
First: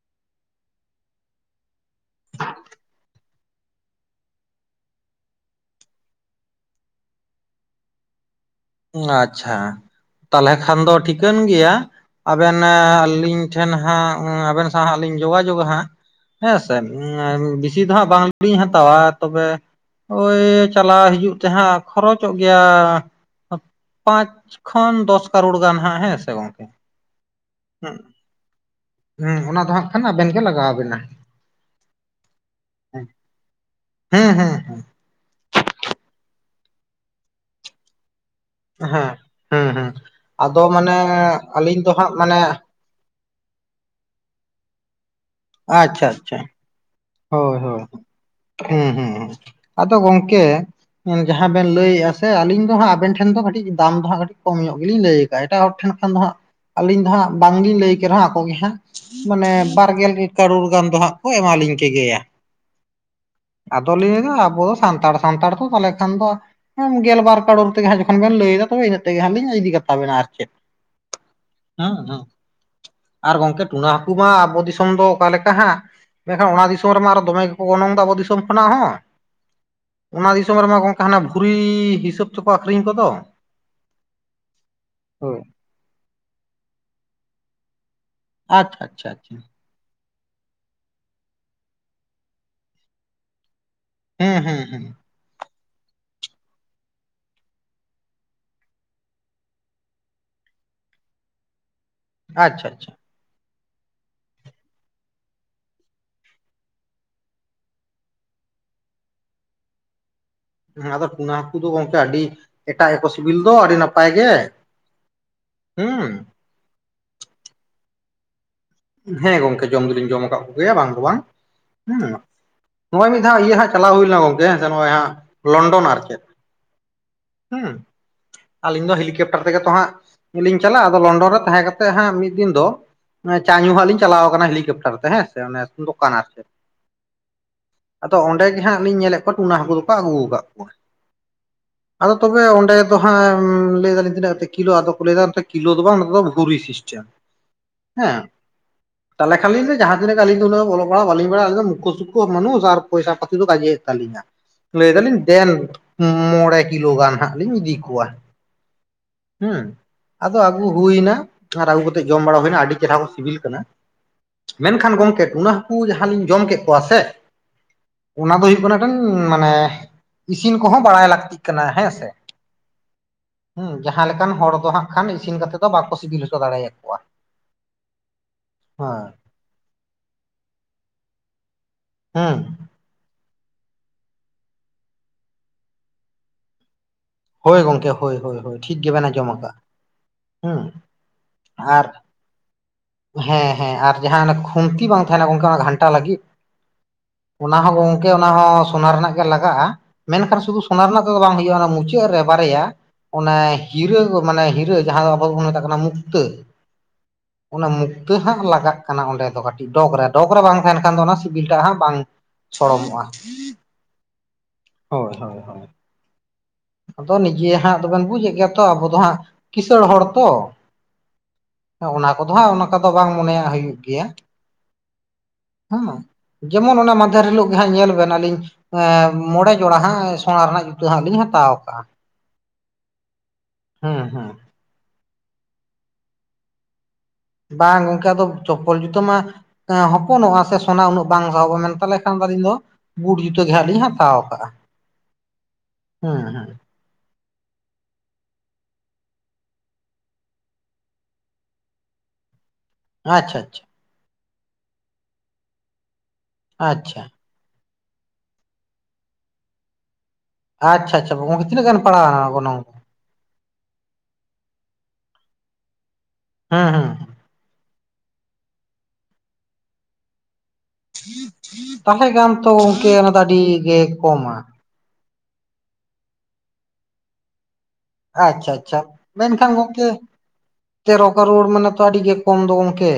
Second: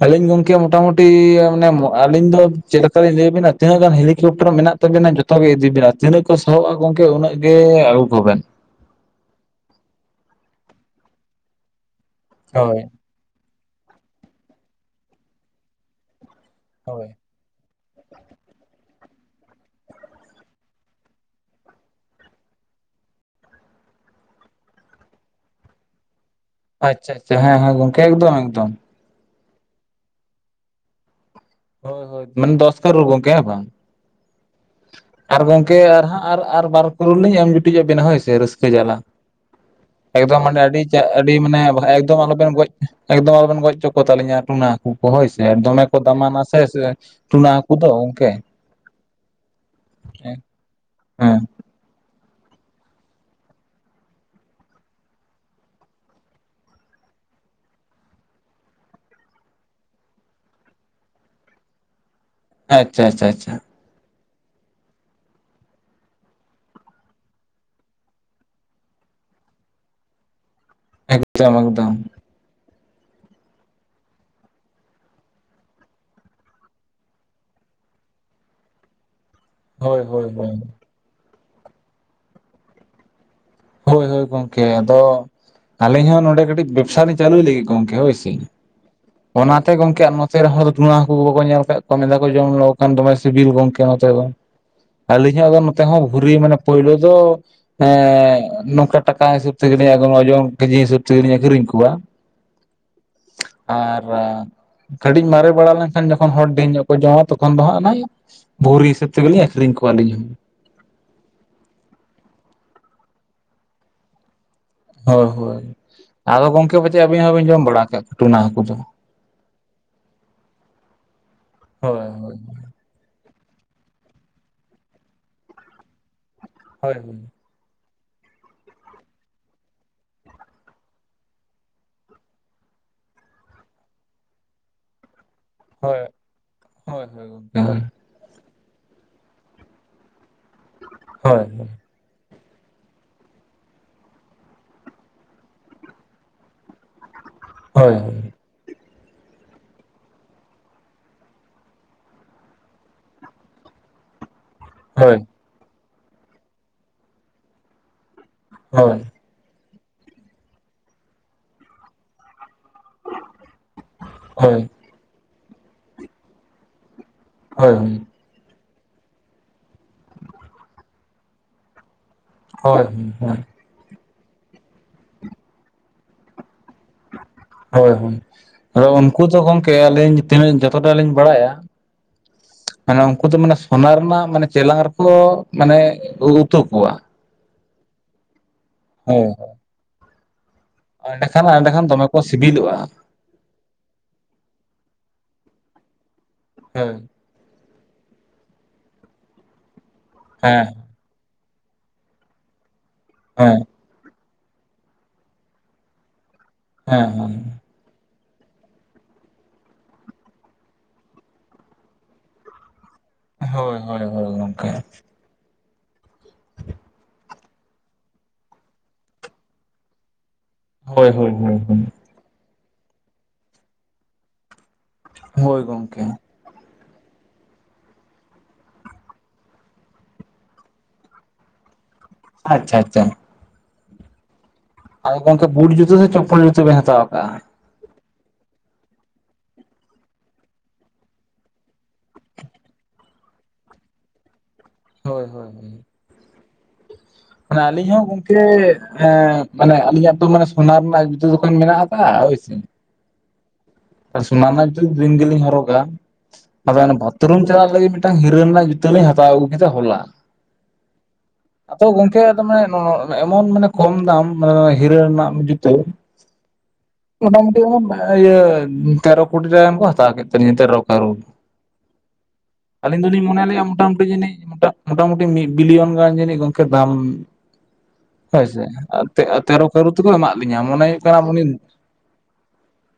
ᱟᱹᱞᱤᱧ ᱜᱚᱢᱠᱮ ᱢᱚᱴᱟᱢᱩᱴᱤ ᱢᱟᱱᱮ ᱟᱹᱞᱤᱧ ᱫᱚ ᱪᱮᱫ ᱞᱮᱠᱟᱞᱤᱧ ᱞᱟᱹᱭᱟᱵᱤᱱᱟ ᱛᱤᱱᱟᱹᱜ ᱜᱟᱱ ᱦᱮᱞᱤᱠᱯᱴᱟᱨ ᱢᱮᱱᱟᱜ ᱛᱟᱵᱮᱱᱟ ᱡᱚᱛᱚ ᱜᱮ ᱤᱫᱤ ᱵᱮᱱᱟ ᱛᱤᱱᱟᱹᱜ ᱠᱚ ᱥᱚᱦᱚᱜᱼᱟ ᱜᱚᱝᱠᱮ ᱩᱱᱟᱹᱜ ᱜᱮ ᱟᱹᱜᱩ ᱠᱚᱵᱮᱱ, ᱟᱪᱪᱷᱟ ᱛᱟᱦᱚᱞᱮ ᱠᱷᱟᱱ ᱫᱚ ᱴᱷᱤᱠᱟᱹᱱ ᱜᱮᱭᱟ ᱟᱵᱮᱱ ᱦᱳᱭ ᱟᱹᱞᱤᱧ, ᱴᱷᱮᱱ ᱦᱟᱸ ᱟᱵᱮᱱ ᱥᱟᱶ ᱦᱟᱜ ᱞᱤᱧ ᱡᱳᱜᱟᱡᱳᱜᱼᱟ ᱦᱟᱸᱜ ᱦᱮᱸᱥᱮ, ᱦᱳᱭ ᱵᱮᱥᱤ ᱫᱚᱦᱟᱸᱜ ᱵᱟᱝ ᱞᱤᱧ ᱦᱟᱛᱟᱣᱟ ᱛᱚᱵᱮ ᱳᱭ ᱪᱟᱞᱟᱣ ᱦᱤᱡᱩᱜ ᱡᱟᱦᱟ ᱠᱷᱚᱨᱚᱪᱚᱜ ᱜᱮᱭᱟ, ᱯᱟᱸᱪ ᱠᱷᱚᱱ ᱫᱚᱥ ᱠᱟᱨᱳᱲ ᱜᱟᱱ ᱦᱟᱸᱜ ᱦᱮᱸ ᱥᱮ ᱜᱚᱝᱠᱮ, ᱟᱪᱪᱷᱟ ᱟᱪᱷᱟ ᱦᱮᱸ ᱦᱮᱸ ᱜᱚᱝᱠᱮ ᱮᱠᱫᱚᱢ ᱮᱠᱫᱚᱢ, ᱦᱮᱸ ᱚᱱᱟ ᱫᱚ ᱦᱟᱜ ᱠᱷᱟᱱ ᱟᱵᱮᱱ ᱜᱮ ᱞᱟᱜᱟᱣᱵᱮᱱᱟ, ᱦᱳᱭ ᱦᱳᱭ ᱢᱟᱱᱮ ᱫᱚᱥ ᱠᱟᱨᱳᱲ ᱦᱮᱸ ᱵᱟᱝ ᱦᱮᱸ ᱦᱮᱸ ᱟᱨ ᱜᱚᱝᱠᱮ ᱟᱨ ᱟᱨ ᱵᱟᱨ ᱠᱟᱨᱚᱲ ᱞᱤᱧ ᱮᱢ ᱡᱩᱴᱤᱡ ᱟᱵᱮᱱᱟ ᱦᱳᱭᱥᱮ ᱨᱟᱹᱥᱠᱟᱹ ᱡᱟᱞᱟ ᱦᱮᱸ ᱦᱮᱸ ᱮᱠᱫᱚᱢ ᱢᱟᱱᱮ ᱟᱹᱰᱤ ᱟᱹᱰᱤ ᱢᱟᱱᱮ ᱟᱹᱞᱤᱧ ᱫᱚ ᱦᱟᱸᱜ ᱮᱠᱫᱚᱢ ᱢᱟᱱᱮ ᱟᱞᱚᱵᱮᱱ ᱜᱚᱡ ᱮᱠᱫᱚᱢ ᱟᱞᱚᱵᱮᱱ ᱜᱚᱡ ᱦᱚᱪᱚ ᱠᱚᱛᱟᱞᱤᱧᱟ ᱴᱩᱱᱟ ᱦᱟᱹᱠᱩ ᱠᱚ ᱦᱳᱭᱥᱮ ᱫᱚᱢᱮ ᱠᱚ ᱟᱪᱪᱷᱟ ᱟᱪᱪᱷᱟ ᱫᱟᱢᱟᱱᱟ ᱥᱮ ᱥᱮ ᱴᱩᱱᱟᱹ ᱦᱟᱠᱩ ᱫᱚ ᱜᱚᱝᱠᱮ, ᱦᱮᱸ ᱦᱮᱸ ᱟᱫᱚ ᱦᱮᱸ ᱜᱚᱝᱠᱮ ᱡᱟᱦᱟᱸ ᱵᱮᱱ ᱞᱟᱹᱭᱮᱫ, ᱦᱮᱥᱮ ᱟᱹᱞᱤᱧ ᱫᱚ ᱦᱟᱸᱜ ᱟᱵ ᱴᱷᱮᱱ ᱫᱚ ᱠᱟᱹᱴᱤᱡ ᱫᱟᱢ ᱫᱚᱦᱟᱸᱜ ᱠᱟᱹᱴᱤᱡ ᱠᱚᱢ ᱧᱚᱜ ᱜᱮᱞᱤᱧ ᱞᱟᱹᱭ ᱫᱟ ᱮᱴᱟᱜ ᱦᱚᱲ ᱴᱷᱮᱱ ᱠᱷᱟᱱ ᱫᱚ ᱦᱟᱸᱜ ᱟᱹᱞᱤᱧ ᱫᱚ ᱦᱟᱸᱜ ᱵᱟᱝᱞᱤᱧ ᱞᱟᱹᱭ ᱠᱮᱫ ᱨᱮᱦᱚᱸ ᱟᱠᱚ ᱜᱮ ᱦᱟᱸᱜ ᱢᱟᱱᱮ ᱵᱟᱨᱜᱮᱞ ᱠᱟᱨᱳᱲ ᱜᱟᱱ ᱫᱚ ᱦᱟᱸᱜ ᱠᱚ ᱮᱢᱟᱞᱤᱧ ᱠᱮᱜᱮᱭᱟ, ᱟᱪᱪᱷᱟ ᱟᱪᱷᱟ ᱟᱪᱪᱷᱟ ᱟᱫᱚ ᱞᱤᱧ ᱞᱟᱹᱭ ᱫᱟ ᱟᱵᱚ ᱥᱟᱱᱛᱟᱲ ᱥᱟᱱᱛᱟᱲ ᱛᱚ ᱛᱟᱦᱚᱞᱮ ᱠᱷᱟᱱ ᱫᱚ ᱜᱮᱞᱵᱟᱨ ᱠᱟᱨᱚᱨ ᱛᱮᱜᱮ ᱡᱚᱠᱷᱚᱱ ᱵᱮᱱ ᱞᱟᱹᱭᱫᱟ ᱛᱚᱵᱮ ᱤᱱᱟᱹᱜ ᱛᱮᱜᱮ ᱦᱟᱜ ᱞᱤᱧ ᱤᱫᱤ ᱠᱟᱛᱟ ᱵᱮᱱᱟ ᱟᱨ ᱪᱮᱫ, ᱮᱠᱫᱚᱢ ᱦᱮᱸ ᱮᱠᱫᱚᱢ ᱦᱮᱸ ᱟᱨ ᱜᱚᱝᱠᱮ ᱴᱩᱱᱟ ᱦᱟᱹᱠᱩ ᱢᱟ ᱟᱵᱚ ᱫᱤᱥᱚᱢ ᱫᱚ ᱚᱠᱟᱮ ᱞᱮᱠᱟ ᱦᱟᱸᱜ ᱢᱮᱱᱠᱷᱟᱱ ᱚᱱᱟ ᱫᱤᱥᱚᱢ ᱨᱮᱢᱟ ᱟᱨ ᱫᱚᱢᱮ ᱜᱮᱠᱚ ᱜᱚᱱᱚᱝᱫᱚ ᱟᱵᱚ ᱫᱤᱥᱚᱢ ᱠᱷᱚᱱᱟᱜ ᱦᱚᱸ ᱦᱳᱭ ᱦᱳᱭ ᱚᱱᱟ ᱦᱳᱭ ᱫᱤᱥᱚᱢ ᱨᱮᱢᱟ ᱜᱚᱝᱠᱮ ᱠᱟ ᱦᱟᱱᱟ ᱵᱷᱩᱨᱤ ᱦᱤᱥᱟᱹᱵ ᱛᱮᱠᱚ ᱟᱠᱷᱨᱤᱧ ᱠᱚᱫᱚ, ᱦᱳᱭ ᱦᱳᱭ ᱜᱚᱝᱠᱮ ᱟᱫᱚ ᱦᱳᱭ᱾ ᱟᱹᱞᱤᱧ ᱦᱚᱸ ᱱᱚᱰᱮ ᱠᱟᱹᱴᱤᱡ ᱵᱮᱵᱽᱥᱟ ᱞᱤᱧ ᱪᱟᱹᱞᱩᱭ ᱞᱟᱹᱜᱤᱫ ᱜᱚᱝᱠᱮ ᱦᱳᱭ ᱥᱮ ᱟᱪᱪᱷᱟ ᱟᱪᱪᱷᱟ ᱟᱪᱪᱷᱟ ᱚᱱᱟ ᱱᱚᱛᱮ ᱜᱚᱝᱠᱮ ᱟᱨ ᱱᱚᱛᱮ ᱨᱮᱦᱚᱸ ᱛᱷᱩᱛᱢᱟ. ᱦᱟᱠᱩ ᱵᱟᱠᱚ ᱧᱮᱞ ᱟᱠᱟᱫ ᱠᱚᱣᱟ ᱢᱮᱱᱮᱫᱟ ᱠᱚ ᱡᱚᱢ ᱞᱮᱠᱚ ᱠᱟᱱ ᱫᱚᱢᱮ ᱥᱤᱵᱤᱞ ᱜᱚᱝᱠᱮ, ᱠᱮ ᱱᱚᱛᱮ ᱫᱚ ᱦᱮᱸ ᱦᱮᱸ ᱦᱮᱸ ᱟᱹᱞᱤᱧ ᱦᱚ ᱱᱚᱛᱮ ᱦᱚᱸ ᱵᱷᱚᱨᱤ ᱢᱟᱱᱮ ᱯᱳᱭᱞᱳ ᱫᱚ ᱮ, ᱱᱚᱝᱠᱟ ᱴᱟᱠᱟ ᱦᱤᱥᱟᱹᱵ ᱛᱮᱜᱮᱞᱤᱧ ᱳᱡᱳᱱ ᱠᱮᱡᱤ ᱦᱤᱥᱟᱹᱵ ᱛᱮᱜᱮᱞᱤᱧ ᱟᱠᱷᱨᱤᱧ ᱠᱚᱣᱟ, ᱟᱪᱪᱷᱟ ᱟᱪᱪᱷᱟ ᱟᱨ ᱠᱟᱹᱴᱤᱡ ᱢᱟᱨᱮ ᱵᱟᱲᱟ ᱞᱮᱱᱠᱷᱟᱱ ᱡᱚᱠᱷᱚᱱ ᱦᱚᱲ ᱰᱷᱮᱨ ᱧᱚᱜ ᱠᱚ ᱡᱚᱢᱟ ᱛᱚᱠᱷᱚᱱ ᱫᱚ ᱦᱟᱸᱜ, ᱵᱷᱩᱨᱤ ᱦᱤᱥᱟᱹᱵᱽ ᱛᱮᱜᱮᱞᱤᱧ ᱟᱹᱠᱷᱨᱤᱧ ᱠᱚᱣᱟ ᱟᱞᱤᱧ ᱦᱚᱸ᱾ ᱦᱮᱸ ᱟᱫᱚ ᱴᱩᱱᱟ ᱦᱟᱹᱠᱩ ᱫᱚ ᱜᱚᱢᱠᱮ ᱟᱹᱰᱤ ᱮᱴᱟᱜ ᱜᱮᱠᱚ ᱥᱤᱵᱤᱞ ᱫᱚ, ᱟᱹᱰᱤ ᱱᱟᱯᱟᱭ ᱜᱮ᱾ ᱦᱳᱭ ᱦᱳᱭ, ᱦᱩᱸ ᱟᱫᱚ ᱜᱚᱢᱠᱮ ᱯᱟᱪᱮᱜ ᱟᱹᱵᱤᱱ ᱦᱚᱸᱵᱤᱱ ᱡᱚᱢ ᱵᱟᱲᱟ ᱠᱟᱜ ᱴᱩᱱᱟ ᱦᱟᱹᱠᱩ ᱫᱚ? ᱦᱮᱸ ᱜᱚᱢᱠᱮ ᱡᱚᱢ ᱫᱚᱞᱤᱧ ᱡᱚᱢᱼᱟᱠᱟᱜ ᱠᱚᱜᱮᱭᱟ ᱵᱟᱝ ᱫᱚ ᱵᱟᱝ ᱦᱮᱸ᱾ ᱦᱳᱭ ᱦᱳᱭ ᱱᱚᱜᱼᱚᱭ ᱢᱤᱫ ᱫᱷᱟᱣ ᱤᱭᱟᱹ ᱦᱟᱸᱜ ᱪᱟᱞᱟᱣ ᱦᱩᱭ ᱞᱮᱱᱟ ᱜᱚᱢᱠᱮ ᱦᱮᱸᱥᱮ ᱱᱚᱜᱼᱚᱭ ᱦᱟᱸᱜ, ᱞᱚᱱᱰᱚᱱ ᱟᱨ ᱪᱮᱫ? ᱦᱳᱭᱼᱦᱳᱭ᱾ ᱦᱩᱸ᱾ ᱟᱹᱞᱤᱧ ᱫᱚ ᱦᱮᱞᱤᱠᱮᱯᱴᱟᱨ ᱛᱮᱜᱮ ᱛᱚ ᱦᱟᱸᱜ, ᱞᱤᱧ ᱪᱟᱞᱟᱜᱼᱟ ᱟᱫᱚ ᱞᱚᱱᱰᱚᱱ ᱨᱮ ᱛᱟᱦᱮᱸ ᱠᱟᱛᱮᱜ ᱦᱟᱸᱜ ᱢᱤᱫ ᱫᱤᱱ ᱫᱚ ᱚᱱᱮ ᱪᱟ ᱧᱩ ᱦᱟᱸᱜ ᱞᱤᱧ ᱪᱟᱞᱟᱣ ᱠᱟᱱᱟ ᱦᱮᱞᱤᱠᱮᱯᱴᱟᱨ ᱛᱮ, ᱦᱮᱸᱥᱮ ᱚᱱᱮ ᱦᱳᱭ ᱦᱳᱭ ᱫᱚᱠᱟᱱ ᱟᱨ ᱪᱮᱫ? ᱦᱳᱭ ᱦᱳᱭ ᱜᱚᱝᱠᱮ ᱦᱳᱭ ᱟᱫᱚ ᱚᱸᱰᱮ ᱜᱮ ᱦᱟᱸᱜ ᱞᱤᱧ ᱧᱮᱞᱮᱜ ᱠᱚᱣᱟ ᱴᱩᱱᱟ ᱦᱟᱹᱠᱩ ᱫᱚᱠᱚ ᱟᱹᱜᱩ ᱠᱟᱜ ᱠᱚᱣᱟ᱾ ᱦᱳᱭ ᱦᱳᱭ᱾ ᱟᱫᱚ ᱛᱚᱵᱮ ᱚᱸᱰᱮ ᱫᱚ ᱦᱟᱸᱜ ᱞᱟᱹᱭ ᱫᱟᱹᱞᱤᱧ ᱛᱤᱱᱟᱹᱜ‌ ᱟᱛᱮ ᱠᱤᱞᱳ? ᱟᱫᱚ ᱠᱚ ᱞᱮᱭᱼᱫᱟ ᱱᱚᱛᱮ ᱠᱤᱞᱳ ᱫᱚ ᱵᱟᱝ ᱱᱚᱛᱮ ᱫᱚ ᱵᱷᱩᱨ ᱥᱤᱥ ᱪᱟ ᱦᱳᱭ ᱦᱳᱭ ᱦᱳᱭ ᱦᱮᱸ, ᱛᱟᱦᱚᱞᱮ ᱠᱷᱟᱱᱞᱤᱧ ᱞᱮ ᱡᱟᱦᱟᱸ ᱛᱤᱱᱟᱹᱜ ᱜᱮ ᱟᱞᱤᱧ ᱫᱚ ᱩᱱᱟᱹᱜ ᱚᱞᱚᱜ ᱯᱟᱲᱟᱜ ᱵᱟᱹᱞᱤᱧ ᱵᱟᱰᱟᱭᱟ, ᱟᱞᱤᱧ ᱫᱚ ᱢᱩᱠᱠᱷᱚᱼᱥᱩᱠᱠᱷᱚ ᱢᱟᱱᱩᱥ ᱟᱨ ᱯᱚᱭᱥᱟ ᱯᱟᱛᱤ ᱫᱚ ᱠᱟᱡᱮ ᱛᱟᱞᱤᱧ᱾ ᱞᱟᱹᱭ ᱦᱳᱭ ᱫᱟᱞᱤᱧ ᱫᱮᱱ ᱢᱚᱬᱮ ᱠᱤᱞᱳ ᱜᱟᱱ ᱦᱟᱸᱜ ᱞᱤᱧ ᱤᱫᱤ ᱠᱚᱣᱟ᱾ ᱦᱳᱭ᱾ ᱦᱩᱸ᱾ ᱟᱫᱚ ᱟᱹᱜᱩ ᱦᱩᱭᱱᱟ, ᱟᱨ ᱟᱹᱜᱩ ᱠᱟᱛᱮᱫ ᱡᱚᱢ ᱵᱟᱲᱟ ᱦᱩᱭᱱᱟ ᱟᱹᱰᱤ ᱪᱮᱨᱦᱟ ᱠᱚ ᱥᱤᱵᱤᱞ ᱠᱟᱱᱟ᱾ ᱢᱮᱱᱠᱷᱟᱱ ᱜᱚᱢᱠᱮ ᱴᱩᱱᱟᱹ ᱦᱟᱹᱠᱩ ᱡᱟᱦᱟᱸ ᱞᱤᱧ ᱡᱚᱢ ᱠᱮᱫ ᱠᱚᱣᱟ ᱥᱮ ᱦᱳᱭ᱾ ᱚᱱᱟ ᱫᱚ ᱦᱩᱭᱩᱜ ᱠᱟᱱᱟ ᱴᱮᱱ ᱢᱟᱱᱮ, ᱤᱥᱤᱱ ᱠᱚᱦᱚᱸ ᱵᱟᱰᱟᱭ ᱞᱟᱹᱠᱛᱤᱜ ᱠᱟᱱᱟ ᱦᱮᱸᱼᱥᱮ᱾ ᱦᱳᱭ ᱦᱩᱸ᱾ ᱦᱩᱸ ᱡᱟᱦᱟᱸ ᱞᱮᱠᱟᱱ ᱦᱚᱲ ᱫᱚ ᱦᱟᱸᱜ ᱠᱷᱟᱱ ᱤᱥᱤᱱ ᱠᱟᱛᱮ ᱫᱚ ᱵᱟᱠᱚ ᱥᱤᱵᱤᱞ ᱦᱚᱪᱚ ᱫᱟᱲᱮᱭᱟᱠᱚᱣᱟ᱾ ᱦᱳᱭ ᱦᱳᱭ, ᱟᱫᱚ ᱦᱮᱸ ᱩᱱᱠᱩ ᱫᱚ ᱜᱚᱢᱠᱮ ᱟᱹᱞᱤᱧ ᱛᱤᱱᱟᱹᱜ ᱡᱚᱛᱚᱴᱟᱞᱤᱧ ᱵᱟᱰᱟᱭᱟ ᱦᱮᱸ᱾ ᱢᱟᱱᱮ ᱩᱱᱠᱩ ᱫᱚ ᱢᱟᱱᱮ ᱥᱚᱱᱟ ᱨᱮᱱᱟᱜ ᱢᱟᱱᱮ ᱪᱮᱞᱟᱝ ᱨᱮᱠᱚ, ᱢᱟᱱᱮ ᱩᱛᱩ ᱠᱚᱣᱟ᱾ ᱦᱳᱭ ᱜᱚᱢᱠᱮ ᱦᱳᱭ ᱦᱳᱭ ᱦᱳᱭ, ᱴᱷᱤᱠ ᱜᱮᱵᱮᱱ ᱟᱸᱡᱚᱢ ᱟᱠᱟᱜᱼᱟ ᱦᱩᱸ᱾ ᱚᱸᱰᱮᱠᱷᱟᱱ ᱟᱨ ᱚᱸᱰᱮᱠᱷᱟᱱ ᱫᱚᱢᱮ ᱠᱚ ᱥᱤᱵᱤᱞᱚᱜᱼᱟ, ᱦᱮᱸ ᱦᱮᱸ ᱟᱨ ᱡᱟᱦᱟᱸ ᱚᱱᱮ ᱠᱷᱩᱱᱛᱤ ᱵᱟᱝ ᱛᱟᱦᱮᱱᱟ ᱜᱚᱢᱠᱮ ᱚᱱᱟ ᱜᱷᱟᱱᱴᱟ ᱞᱟᱹᱜᱤᱛ? ᱦᱮᱸ, ᱚᱱᱟ ᱦᱚᱸ ᱜᱚᱢᱠᱮ ᱚᱱᱟ ᱦᱚᱸ ᱥᱚᱱᱟ ᱨᱮᱱᱟᱜ ᱜᱮ ᱞᱟᱜᱟᱜᱼᱟ, ᱢᱮᱱᱠᱷᱟᱱ ᱥᱩᱫᱷᱩ ᱦᱮᱸ ᱥᱚᱱᱟ ᱨᱮᱱᱟᱜ ᱫᱚ ᱵᱟᱝ ᱦᱩᱭᱩᱜᱼᱟ, ᱚᱱᱟ ᱢᱩᱪᱟᱹᱫ ᱨᱮ ᱵᱟᱨᱮᱭᱟ ᱚᱱᱮ ᱦᱮᱸ ᱜᱤᱨᱟᱹ ᱫᱚ ᱢᱟᱱᱮ ᱦᱤᱨᱟᱹ ᱡᱟᱦᱟᱸ ᱫᱚ ᱟᱵᱚ ᱫᱚᱵᱚᱱ ᱢᱮᱛᱟᱜ ᱠᱟᱱᱟ ᱢᱩᱠᱛᱟᱹ᱾ ᱦᱮᱸ ᱦᱮᱸ᱾ ᱚᱱᱟ ᱢᱩᱠᱛᱟᱹ ᱦᱟᱸᱜ ᱞᱟᱜᱟᱜ ᱠᱟᱱᱟ ᱚᱸᱰᱮ ᱫᱚ ᱠᱟᱹᱴᱤᱡ ᱰᱚᱜᱽ ᱨᱮ, ᱰᱚᱜᱽ ᱨᱮ ᱵᱟᱝ ᱛᱟᱦᱮᱱ ᱠᱷᱟᱱ ᱫᱚ ᱚᱱᱟ ᱥᱤᱵᱤᱞᱴᱟᱜ ᱦᱟᱸᱜ ᱵᱟᱝ ᱥᱚᱲᱚᱢᱚᱜᱼᱟ᱾ ᱦᱳᱭ ᱦᱳᱭ ᱦᱳᱭ ᱜᱚᱢ ᱦᱳᱭ ᱦᱳᱭ ᱦᱳᱭ᱾ ᱟᱫᱚ ᱱᱤᱡᱮ ᱦᱟᱸᱜ ᱫᱚᱵᱮᱱ ᱵᱩᱡᱮᱜ ᱜᱮᱭᱟ ᱛᱚ, ᱟᱵᱚ ᱫᱚ ᱦᱟᱸᱜ ᱠᱤᱥᱟᱹᱲ ᱦᱚᱲ ᱛᱚ᱾ ᱦᱳᱭ ᱦᱳᱭ ᱦᱳᱭ ᱦᱳᱭ᱾ ᱟᱫᱚ ᱦᱟᱸ ᱚᱱᱠᱟ ᱫᱚ ᱵᱟᱝ ᱢᱚᱱᱮᱭᱟ ᱦᱩᱭᱩᱜ ᱜᱮᱭᱟ ᱦᱳᱭ ᱦᱮᱸ᱾ ᱜᱚᱝᱠᱮ ᱡᱮᱢᱚᱱ ᱚᱱᱟ ᱢᱟᱫᱷᱮᱨ ᱦᱤᱞᱳᱜ ᱜᱮ ᱦᱟᱸᱜ ᱧᱮᱞ ᱵᱮᱱ ᱟᱹᱞᱤᱧ ᱮᱸ ᱢᱚᱬᱮ ᱡᱚᱲᱟ ᱦᱟᱸᱜ, ᱥᱳᱱᱟ ᱨᱮᱱᱟᱜ ᱡᱩᱛᱟᱹ ᱦᱟᱸᱜ ᱞᱤᱧ ᱦᱟᱛᱟᱣ ᱠᱟᱜᱼᱟ᱾ ᱟᱪᱪᱷᱟ ᱟᱪᱪᱷᱟ᱾ ᱦᱩᱸᱼᱦᱩᱸ᱾ ᱟᱫᱚ ᱜᱚᱢᱠᱮ ᱵᱩᱴ ᱡᱩᱛᱟᱹ ᱥᱮ, ᱪᱚᱯᱯᱚᱞ ᱡᱩᱛᱟᱹ ᱵᱮᱱ ᱦᱟᱛᱟᱣ ᱠᱟᱜᱼᱟ? ᱵᱟᱝ ᱜᱚᱢᱠᱮ ᱟᱫᱚ, ᱪᱚᱯᱯᱚᱞ ᱡᱩᱛᱟᱹ ᱢᱟ ᱮᱸ ᱦᱚᱯᱚᱱᱚᱜᱼᱟ ᱥᱮ ᱥᱚᱱᱟ ᱩᱱᱟᱹᱜ ᱵᱟᱝ ᱥᱟᱦᱚᱵᱚᱜᱼᱟ, ᱢᱮᱱ ᱛᱟᱦᱚᱞᱮ ᱠᱷᱟᱱ ᱫᱚ ᱟᱹᱞᱤᱧ ᱫᱚ ᱵᱩᱴ ᱡᱩᱛᱟᱹ ᱜᱮ ᱦᱟᱸᱜ ᱞᱤᱧ ᱦᱟᱛᱟᱣ ᱠᱟᱜᱼᱟ᱾ ᱦᱳᱭ, ᱦᱳᱭ, ᱦᱳᱭ ᱦᱩᱸ ᱦᱩᱸ, ᱢᱟᱱᱮ ᱟᱹᱞᱤᱧ ᱦᱚᱸ ᱜᱚᱝᱠᱮ ᱮᱸ ᱢᱟᱱᱮ ᱟᱞᱤᱧᱟᱜ ᱛᱚ ᱢᱟᱱᱮ ᱥᱚᱱᱟ ᱨᱮᱱᱟᱜ ᱡᱩᱛᱟᱹ ᱫᱚᱠᱷᱚᱱ ᱢᱮᱱᱟᱜᱠᱟᱜ ᱟ ᱦᱳᱭ ᱥᱮ, ᱟᱪᱪᱷᱟ ᱟᱪᱪᱷᱟ, ᱥᱳᱱᱟ ᱨᱮᱱᱟᱜ ᱡᱩ ᱫᱤᱱ ᱜᱮᱞᱤᱧ ᱦᱚᱨᱚᱜᱟ ᱟᱫ ᱚᱱᱟ ᱟᱪᱪᱷᱟ ᱵᱷᱟ ᱛᱩᱨᱩᱢ ᱪᱟᱞᱟᱜ ᱞᱟᱹᱜᱤᱫ ᱢᱤᱫᱴᱟᱝ ᱦᱤᱨᱟᱹ ᱨᱮᱱᱟᱜ ᱡᱩᱛᱟᱹᱞᱤᱧ ᱦᱟᱛᱟᱣ ᱟᱹᱜᱩ ᱠᱮᱫᱟ ᱦᱚᱞᱟ᱾ ᱟᱪᱪᱷᱟ ᱟᱪᱪᱷᱟ, ᱵᱚ ᱛᱤᱱᱟᱹᱜ ᱜᱟᱱ ᱟᱫᱚ ᱜᱚᱝᱠᱮ ᱯᱟᱲᱟᱣᱱᱟ ᱟᱫᱚ ᱜᱚᱱᱚᱝ? ᱢᱟᱱᱮ ᱮᱢᱚᱱ ᱢᱟᱱᱮ ᱠᱚᱢ ᱫᱟᱢ, ᱢᱟᱱᱮ ᱦᱤᱨᱟᱹ ᱨᱮᱱᱟᱜ ᱢᱟ ᱡᱩᱛᱟᱹ᱾ ᱦᱩᱸ ᱦᱩᱸ, ᱢᱚᱴᱟᱢᱩᱴᱤ ᱚᱱᱟ ᱤᱭᱟᱹ ᱛᱮᱨᱚ ᱠᱳᱴᱤᱴᱟᱠᱟ ᱜᱟᱱ ᱠᱚ ᱦᱟᱛᱟᱣ ᱠᱮᱫ ᱛᱟᱹᱞᱤᱧᱟ ᱛᱮᱨᱚ, ᱠᱟᱨᱩᱲ ᱛᱟᱦᱚᱞᱮ ᱜᱟᱱ ᱛᱚ ᱜᱚᱝᱠᱮ ᱟᱹᱞᱤᱧ ᱚᱱᱟ ᱫᱚ ᱫᱚᱞᱤᱧ ᱟᱹᱰᱤ ᱢᱚᱱᱮ ᱞᱮᱜᱟ ᱜᱮ ᱢᱚᱴᱟᱢᱩᱴᱤ ᱡᱟᱹᱱᱤᱡ ᱠᱚᱢᱟ ᱢᱚᱴᱟ ᱢᱚᱴᱟᱢᱩᱴᱤ ᱢᱤᱫ ᱵᱤᱞᱤᱭᱚᱱ ᱜᱟᱱ ᱡᱟᱱᱤᱡ ᱜᱚᱢᱠᱮ ᱫᱟᱢ, ᱟᱪᱪᱷᱟ ᱦᱳᱭᱥᱮ ᱟᱪᱪᱷᱟ ᱢᱮᱱᱠᱷᱟᱱ ᱛᱮᱨᱚ ᱠᱟᱹᱨᱩ ᱜᱚᱝᱠᱮ ᱛᱮᱠᱚ ᱮᱢᱟᱜ ᱞᱤᱧᱟᱹ ᱢᱚᱱᱮ ᱦᱩᱭᱩᱜ ᱛᱮᱨᱚ ᱠᱟᱱᱟ ᱩᱱᱤ ᱠᱟᱨᱳᱲ ᱢᱟᱱᱮ ᱛᱚ ᱟᱹᱰᱤ ᱜᱮ ᱠᱚᱢ ᱫᱚ ᱜᱚᱝᱠᱮ,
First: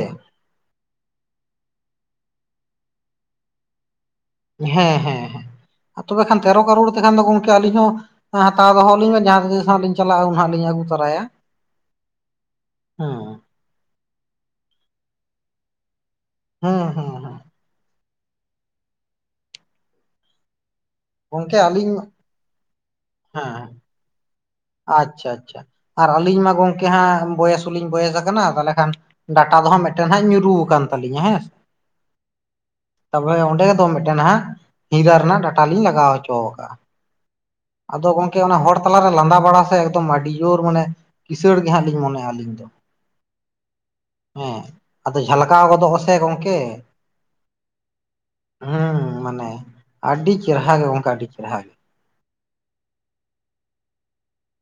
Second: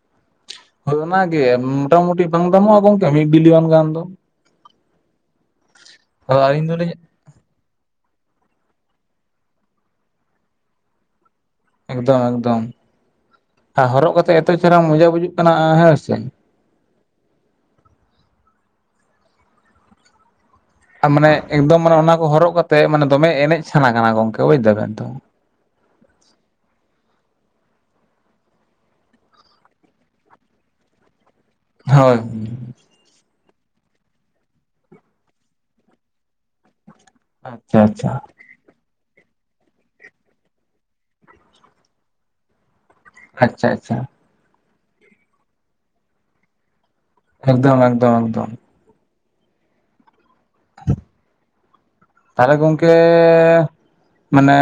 ᱦᱳᱭ ᱚᱱᱟᱜᱮ, ᱢᱚᱴᱟᱢᱩᱴᱤ ᱵᱟᱝ ᱫᱟᱢᱚᱜᱼᱟ ᱜᱚᱝᱠᱮ ᱢᱤᱫ ᱵᱤᱞᱤᱭᱚᱱ ᱜᱟᱱ ᱫᱚ? ᱦᱮᱸ ᱦᱮᱸ ᱦᱮᱸ, ᱛᱚᱵᱮ ᱠᱷᱟᱱ ᱛᱮᱨᱚ ᱟᱹᱞᱤᱧ ᱠᱟᱨᱳᱲ ᱫᱚᱞᱤᱧ ᱛᱮᱠᱷᱟᱱ ᱫᱚ ᱜᱚᱝᱠᱮ, ᱠᱮ ᱟᱹᱞᱤᱧ ᱦᱚᱸ ᱦᱟᱛᱟᱣ ᱫᱚᱦᱚ ᱟᱹᱞᱤᱧ ᱢᱮ ᱡᱟᱦᱟᱸ ᱛᱤᱥ ᱦᱟᱜ ᱞᱤᱧ ᱪᱟᱞᱟᱜᱼᱟ᱾ ᱩᱱ ᱦᱟᱜ ᱞᱤᱧ ᱟᱹᱜᱩ ᱛᱟᱨᱟᱭᱟ᱾ ᱮᱠᱫᱚᱢ ᱮᱠᱫᱚᱢ, ᱟᱨ ᱦᱚᱨᱚᱜ ᱠᱟᱛᱮ ᱮᱛᱚ ᱪᱮᱦᱨᱟ ᱢᱚᱡᱟ ᱵᱩᱡᱩᱜ ᱠᱟᱱᱟ ᱦᱮᱸ ᱥᱮ, ᱦᱩᱸ ᱦᱩᱸ, ᱢᱟᱱᱮ ᱜᱚᱝᱠᱮ ᱮᱠᱫᱚᱢ ᱢᱟᱱᱮ ᱟᱹᱞᱤᱧ ᱚᱱᱟ ᱠᱚ ᱦᱚᱨᱚᱜ ᱠᱟᱛᱮ ᱢᱟᱱᱮ, ᱫᱚᱢᱮ ᱮᱱᱮᱡ ᱦᱮᱸ ᱥᱟᱱᱟ ᱠᱟᱱᱟ ᱜᱚᱝᱠᱮ᱾ ᱵᱩᱡ ᱫᱟᱵᱮᱱ ᱛᱚ ᱟᱪᱪᱷᱟ ᱟᱪᱪᱷᱟ, ᱟᱨ ᱟᱹᱞᱤᱧ ᱢᱟ ᱜᱚᱝᱠᱮ ᱦᱟᱸᱜ ᱵᱚᱭᱮᱥ ᱦᱚᱸᱞᱤᱧ ᱵᱚᱭᱮᱥ ᱟᱠᱟᱱᱟ, ᱛᱟᱦᱚᱞᱮ ᱠᱷᱟᱱ ᱰᱟᱴᱟ ᱫᱚ ᱦᱟᱸᱜ ᱢᱮᱫᱴᱮᱱ ᱦᱟᱸᱜ ᱧᱩᱨᱩ ᱠᱟᱱ ᱛᱟᱹᱞᱤᱧᱟ ᱦᱮᱸ ᱥᱮ, ᱦᱳᱭ, ᱛᱚᱵᱮ ᱚᱸᱰᱮ ᱫᱚ ᱢᱤᱫᱴᱮᱱ ᱦᱟᱜ, ᱦᱤᱨᱟᱹ ᱨᱮᱱᱟᱜ ᱰᱟᱴᱟ ᱞᱤᱧ ᱞᱟᱜᱟᱣ ᱦᱚᱪᱚ ᱠᱟᱜᱼᱟ᱾ ᱟᱪᱪᱷᱟ ᱟᱫᱚ ᱟᱪᱪᱷᱟ ᱜᱚᱝᱠᱮ ᱚᱱᱟ ᱦᱚᱲ ᱛᱟᱞᱟᱨᱮ ᱞᱟᱸᱫᱟ ᱵᱟᱲᱟ ᱥᱮ, ᱮᱠᱫᱚᱢ ᱟᱹᱰᱤ ᱡᱳᱨ ᱢᱟᱱᱮ ᱠᱤᱥᱟᱬ ᱜᱮ ᱦᱟᱸᱜ ᱞᱤᱧ ᱢᱚᱱᱮᱜᱼᱟ ᱟᱹᱞᱤᱧ ᱫᱚ᱾ ᱟᱪᱪᱷᱟ, ᱟᱪᱪᱷᱟ ᱦᱮᱸ, ᱟᱫᱚ ᱡᱷᱟᱞᱠᱟᱣ ᱜᱚᱫᱚᱜ ᱟᱥᱮ ᱜᱚᱝᱠᱮ᱾ ᱮᱠᱫᱚᱢ ᱮᱠᱫᱚᱢ, ᱮᱠᱫᱚᱢ᱾ ᱦᱩᱸ ᱢᱟᱱᱮ, ᱟᱹᱰᱤ ᱪᱮᱦᱨᱟ ᱜᱮ ᱜᱟᱝᱠᱮ, ᱟᱹᱰᱤ ᱪᱮᱦᱨᱟ ᱜᱮ᱾ ᱛᱟᱦᱚᱞᱮ ᱜᱚᱝᱠᱮ ᱢᱟᱱᱮ,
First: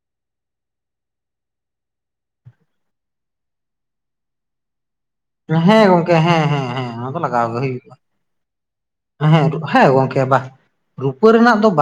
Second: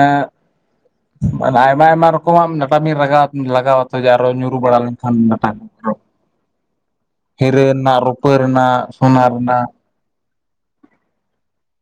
ᱢᱟᱱᱮ ᱟᱭᱢᱟ ᱟᱭᱢᱟ ᱨᱚᱠᱚᱢᱟᱜ ᱱᱟᱴᱟ ᱵᱤᱱ ᱞᱟᱜᱟᱣ ᱞᱟᱜᱟᱣᱟᱛᱚ ᱡᱮ, ᱟᱨᱚ ᱧᱩᱨᱩ ᱵᱟᱲᱟ ᱞᱮᱱ ᱠᱷᱟᱱ ᱰᱟᱴᱟ ᱦᱮᱸ ᱠᱚ ᱜᱚᱝᱠᱮ ᱦᱮᱸ ᱦᱮᱸ ᱦᱮᱸ ᱚᱱᱟ ᱫᱚ ᱞᱟᱜᱟᱣ ᱜᱮ ᱦᱤᱨᱟᱹ ᱦᱩᱭᱩᱜᱼᱟ ᱨᱮᱱᱟᱜ ᱨᱩᱯᱟᱹ ᱨᱮᱱᱟᱜ᱾ ᱥᱚᱱᱟ ᱦᱮᱸ ᱨᱮᱱᱟᱜ ᱦᱮᱸ ᱜᱚᱝᱠᱮ ᱵᱟ, ᱨᱩᱯᱟᱹ ᱨᱮᱱᱟᱜ ᱫᱚ ᱵᱟ᱾